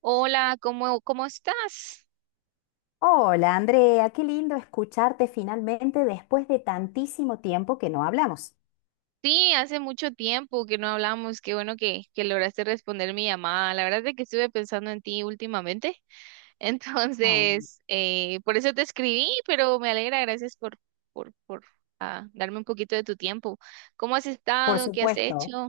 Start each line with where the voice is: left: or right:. right: Hola, ¿cómo, cómo estás?
left: Hola Andrea, qué lindo escucharte finalmente después de tantísimo tiempo que no hablamos.
right: Sí, hace mucho tiempo que no hablamos. Qué bueno que lograste responder mi llamada. La verdad es que estuve pensando en ti últimamente.
left: Ah,
right: Entonces, por eso te escribí, pero me alegra. Gracias por darme un poquito de tu tiempo. ¿Cómo has
left: por
right: estado? ¿Qué has
left: supuesto.
right: hecho?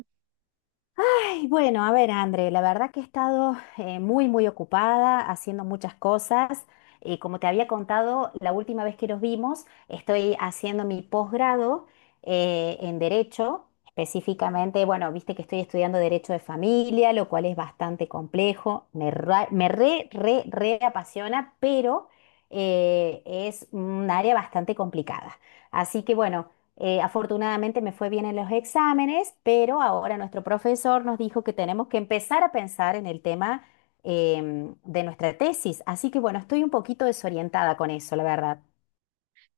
left: Ay, bueno, a ver, André, la verdad que he estado muy, muy ocupada haciendo muchas cosas. Como te había contado, la última vez que nos vimos, estoy haciendo mi posgrado en Derecho, específicamente, bueno, viste que estoy estudiando Derecho de Familia, lo cual es bastante complejo, me re apasiona, pero es un área bastante complicada. Así que bueno. Afortunadamente me fue bien en los exámenes, pero ahora nuestro profesor nos dijo que tenemos que empezar a pensar en el tema de nuestra tesis. Así que bueno, estoy un poquito desorientada con eso, la verdad.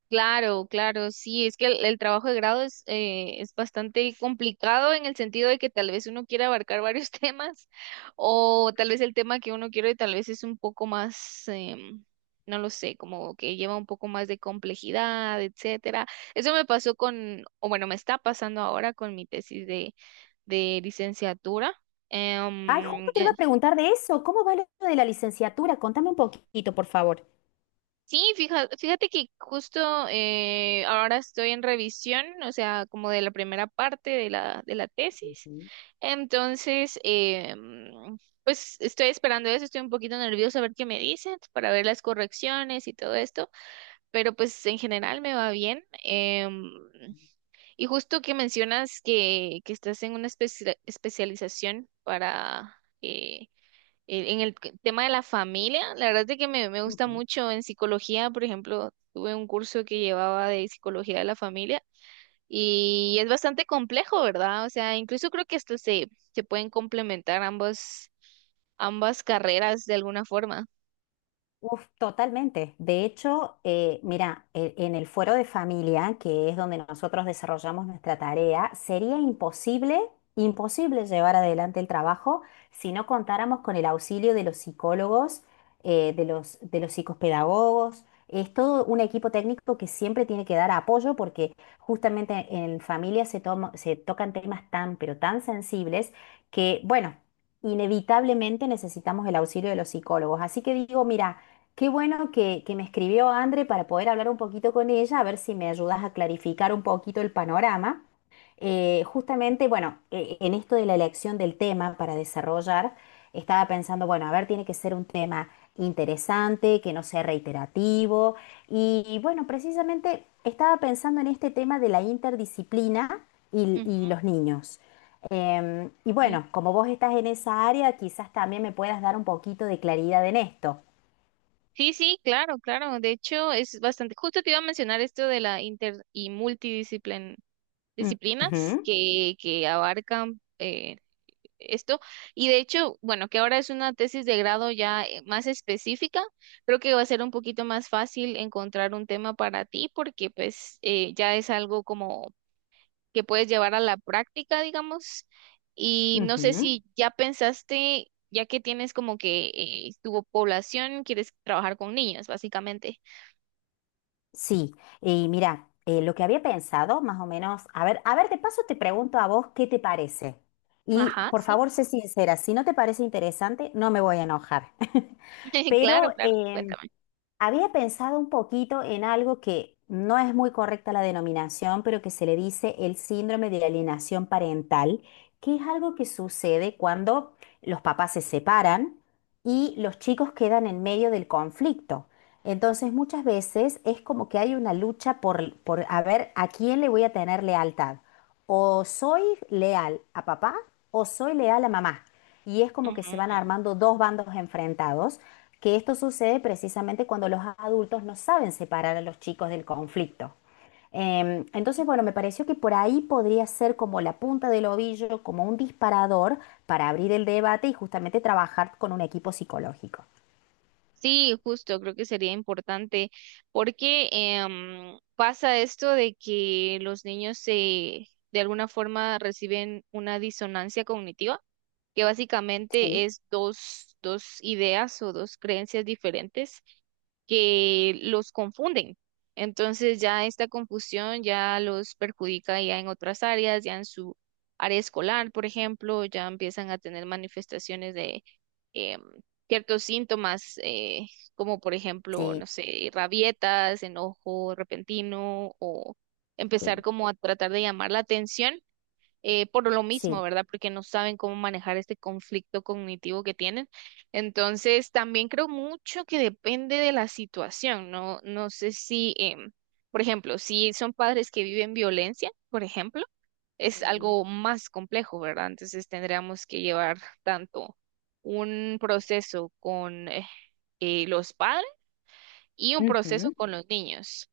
right: Claro, claro, sí, es que el trabajo de grado es bastante complicado en el sentido de que tal vez uno quiere abarcar varios temas o tal vez el tema que uno quiere tal vez es un poco más, no lo sé, como que lleva un poco más de complejidad, etcétera. Eso me pasó con, o bueno, me está pasando ahora con mi tesis de licenciatura.
left: Ay,
right: Em,
left: justo te iba a preguntar de eso. ¿Cómo va lo de la licenciatura? Contame un poquito, por favor.
right: Sí, fíjate, fíjate que justo ahora estoy en revisión, o sea, como de la primera parte de la tesis.
left: Ujú,
right: Entonces, eh, mm, pues estoy esperando eso, estoy un poquito nerviosa a ver qué me dicen para ver las correcciones y todo esto, pero pues en general me va bien. Y justo que mencionas que estás en una especialización para... eh, En el tema de la familia, la verdad es que me gusta
left: ujú.
right: mucho en psicología, por ejemplo, tuve un curso que llevaba de psicología de la familia y es bastante complejo, ¿verdad? O sea, incluso creo que esto se, se pueden complementar ambas ambas carreras de alguna forma.
left: Uf, totalmente. De hecho, mira, en el fuero de familia, que es donde nosotros desarrollamos nuestra tarea, sería imposible, imposible llevar adelante el trabajo si no contáramos con el auxilio de los psicólogos, de de los psicopedagogos. Es todo un equipo técnico que siempre tiene que dar apoyo porque justamente en familia se tocan temas tan, pero tan sensibles que, bueno, inevitablemente necesitamos el auxilio de los psicólogos. Así que digo, mira, qué bueno que me escribió Andre para poder hablar un poquito con ella, a ver si me ayudas a clarificar un poquito el panorama. Justamente, bueno, en esto de la elección del tema para desarrollar, estaba pensando, bueno, a ver, tiene que ser un tema interesante, que no sea reiterativo. Y bueno, precisamente estaba pensando en este tema de la interdisciplina y los niños. Y
right: Ujú.
left: bueno, como vos estás en esa área, quizás también me puedas dar un poquito de claridad en esto.
right: Sí, sí, claro, claro. De hecho, es bastante. Justo te iba a mencionar esto de la inter y multidisciplin disciplinas
left: Ujú,
right: que abarcan esto. Y de hecho, bueno, que ahora es una tesis de grado ya más específica, creo que va a ser un poquito más fácil encontrar un tema para ti porque pues ya es algo como que puedes llevar a la práctica, digamos. Y no sé
left: ujú.
right: si ya pensaste, ya que tienes como que tu población, quieres trabajar con niños, básicamente.
left: Sí, y mira, lo que había pensado, más o menos, a ver, de paso te pregunto a vos qué te parece. Y
right: Ajá,
left: por
right: sí.
left: favor, sé sincera, si no te parece interesante, no me voy a enojar. Pero
right: Claro, claro,
left: había pensado un poquito en algo que no es muy correcta la denominación, pero que se le dice el síndrome de alienación parental, que es algo que sucede cuando los papás se separan y los chicos quedan en medio del conflicto. Entonces muchas veces es como que hay una lucha por a ver a quién le voy a tener lealtad. O soy leal a papá o soy leal a mamá. Y es como que se van
right: cuéntame.
left: armando dos bandos enfrentados, que esto sucede precisamente cuando los adultos no saben separar a los chicos del conflicto. Entonces, bueno, me pareció que por ahí podría ser como la punta del ovillo, como un disparador para abrir el debate y justamente trabajar con un equipo psicológico.
right: Sí, justo, creo que sería importante porque pasa esto de que los niños se, de alguna forma reciben una disonancia cognitiva, que básicamente
left: Sí.
right: es dos, dos ideas o dos creencias diferentes que los confunden. Entonces ya esta confusión ya los perjudica ya en otras áreas, ya en su área escolar, por ejemplo, ya empiezan a tener manifestaciones de em, ciertos síntomas, como por ejemplo,
left: Sí,
right: no sé, rabietas, enojo repentino o empezar
left: sí,
right: como a tratar de llamar la atención por lo mismo,
left: sí.
right: ¿verdad? Porque no saben cómo manejar este conflicto cognitivo que tienen. Entonces, también creo mucho que depende de la situación, ¿no? No sé si, por ejemplo, si son padres que viven violencia, por ejemplo, es
left: Mm.
right: algo más complejo, ¿verdad? Entonces, tendríamos que llevar tanto un proceso con los padres y un proceso
left: Ujú.
right: con los niños.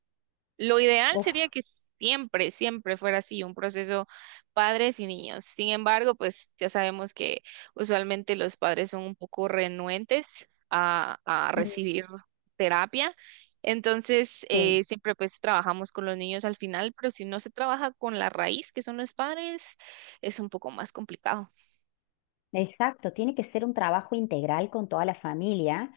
right: Lo ideal sería
left: Uf.
right: que siempre, siempre fuera así, un proceso padres y niños. Sin embargo, pues ya sabemos que usualmente los padres son un poco renuentes a
left: Mm.
right: recibir terapia. Entonces,
left: Sí.
right: siempre pues trabajamos con los niños al final, pero si no se trabaja con la raíz, que son los padres, es un poco más complicado.
left: Exacto, tiene que ser un trabajo integral con toda la familia.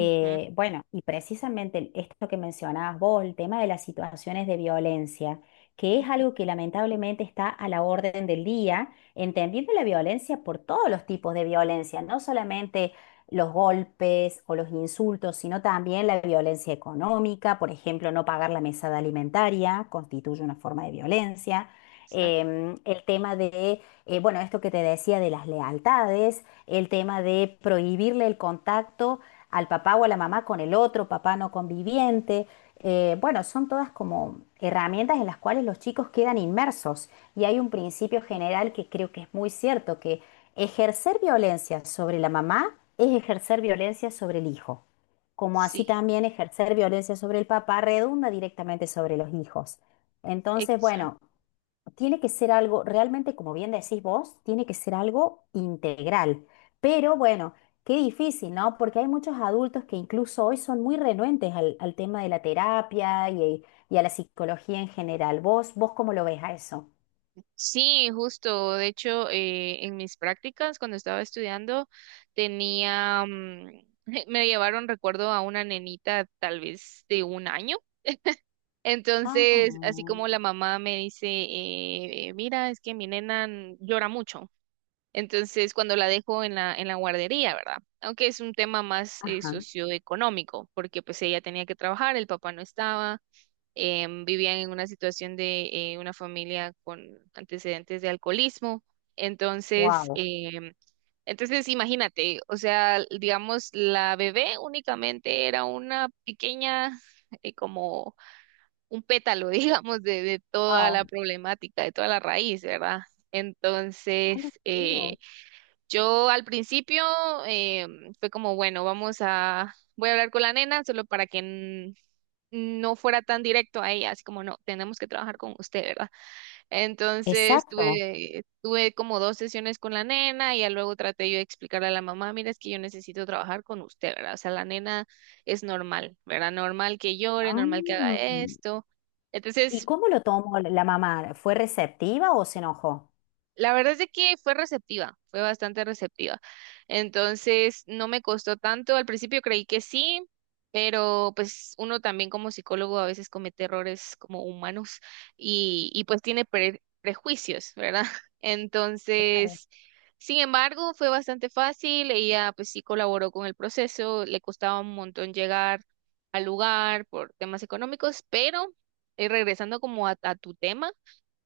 right: Ujú,
left: Bueno, y precisamente esto que mencionabas vos, el tema de las situaciones de violencia, que es
right: ujú,
left: algo que lamentablemente está a la orden del día, entendiendo la violencia por todos los tipos de violencia, no solamente los golpes o los insultos, sino también la violencia económica, por ejemplo, no pagar la mesada alimentaria constituye una forma de violencia.
right: exacto.
left: El tema de bueno, esto que te decía de las lealtades, el tema de prohibirle el contacto al papá o a la mamá con el otro papá no conviviente. Bueno, son todas como herramientas en las cuales los chicos quedan inmersos y hay un principio general que creo que es muy cierto, que ejercer violencia sobre la mamá es ejercer violencia sobre el hijo, como así
right: Sí,
left: también ejercer violencia sobre el papá redunda directamente sobre los hijos. Entonces,
right: exacto.
left: bueno, tiene que ser algo, realmente, como bien decís vos, tiene que ser algo integral. Pero bueno, qué difícil, ¿no? Porque hay muchos adultos que incluso hoy son muy renuentes al tema de la terapia y a la psicología en general. Vos cómo lo ves a eso?
right: Sí, justo. De hecho, en mis prácticas, cuando estaba estudiando, tenía, mm, me llevaron, recuerdo, a una nenita tal vez de un año.
left: Ah,
right: Entonces, así como la mamá me dice, mira, es que mi nena llora mucho. Entonces, cuando la dejo en la guardería, ¿verdad? Aunque es un tema más
left: ajá,
right: socioeconómico, porque pues ella tenía que trabajar, el papá no estaba vivían en una situación de una familia con antecedentes de alcoholismo. Entonces,
left: wow.
right: em, entonces imagínate, o sea, digamos, la bebé únicamente era una pequeña, como un pétalo, digamos, de toda
left: Ah,
right: la problemática, de toda la raíz, ¿verdad?
left: ah, lo
right: Entonces,
left: creo.
right: yo al principio fue como, bueno, vamos a, voy a hablar con la nena solo para que no fuera tan directo a ella, así como no, tenemos que trabajar con usted, ¿verdad? Entonces
left: Exacto.
right: tuve, tuve como dos sesiones con la nena y ya luego traté yo de explicarle a la mamá, mira, es que yo necesito trabajar con usted, ¿verdad? O sea, la nena es normal, ¿verdad? Normal que llore,
left: Ah.
right: normal que haga esto.
left: ¿Y
right: Entonces
left: cómo lo tomó la mamá? ¿Fue receptiva o se enojó?
right: la verdad es de que fue receptiva, fue bastante receptiva. Entonces, no me costó tanto. Al principio creí que sí, pero pues uno también como psicólogo a veces comete errores como humanos y pues tiene prejuicios, ¿verdad?
left: Claro.
right: Entonces, sin embargo, fue bastante fácil. Ella pues sí colaboró con el proceso, le costaba un montón llegar al lugar por temas económicos, pero regresando como a tu tema.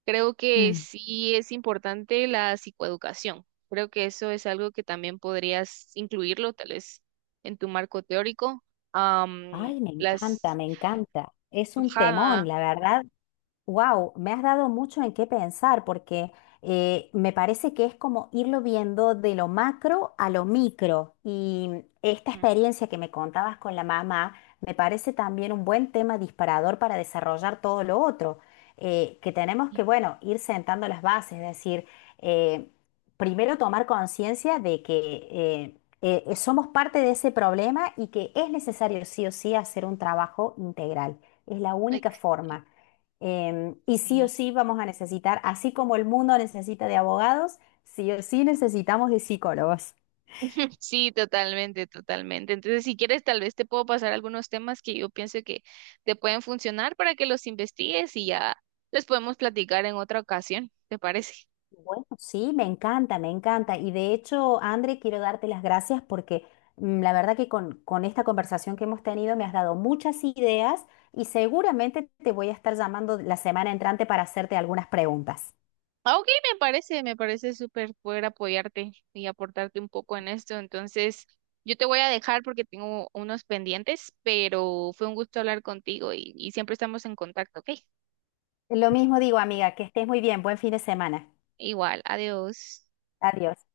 right: Creo que sí es importante la psicoeducación. Creo que eso es algo que también podrías incluirlo, tal vez, en tu marco teórico. Am,
left: Ay, me encanta,
right: las...
left: me encanta. Es un
right: Ajá.
left: temón, la verdad. Wow, me has dado mucho en qué pensar porque me parece que es como irlo viendo de lo macro a lo micro. Y esta
right: Ujú.
left: experiencia que me contabas con la mamá me parece también un buen tema disparador para desarrollar todo lo otro. Que tenemos que, bueno, ir sentando las bases, es decir, eh, primero tomar conciencia de que somos parte de ese problema y que es necesario sí o sí hacer un trabajo integral. Es la
right: Ay,
left: única forma. Y sí o
right: sí.
left: sí vamos a necesitar, así como el mundo necesita de abogados, sí o sí necesitamos de psicólogos.
right: Sí, totalmente, totalmente. Entonces, si quieres, tal vez te puedo pasar algunos temas que yo pienso que te pueden funcionar para que los investigues y ya les podemos platicar en otra ocasión. ¿Te parece?
left: Bueno, sí, me encanta, me encanta. Y de hecho, André, quiero darte las gracias porque la verdad que con esta conversación que hemos tenido me has dado muchas ideas y seguramente te voy a estar llamando la semana entrante para hacerte algunas preguntas.
right: Ah, ok, me parece súper poder apoyarte y aportarte un poco en esto. Entonces, yo te voy a dejar porque tengo unos pendientes, pero fue un gusto hablar contigo y siempre estamos en contacto, ¿ok?
left: Lo mismo digo, amiga, que estés muy bien. Buen fin de semana.
right: Igual, adiós.
left: Adiós.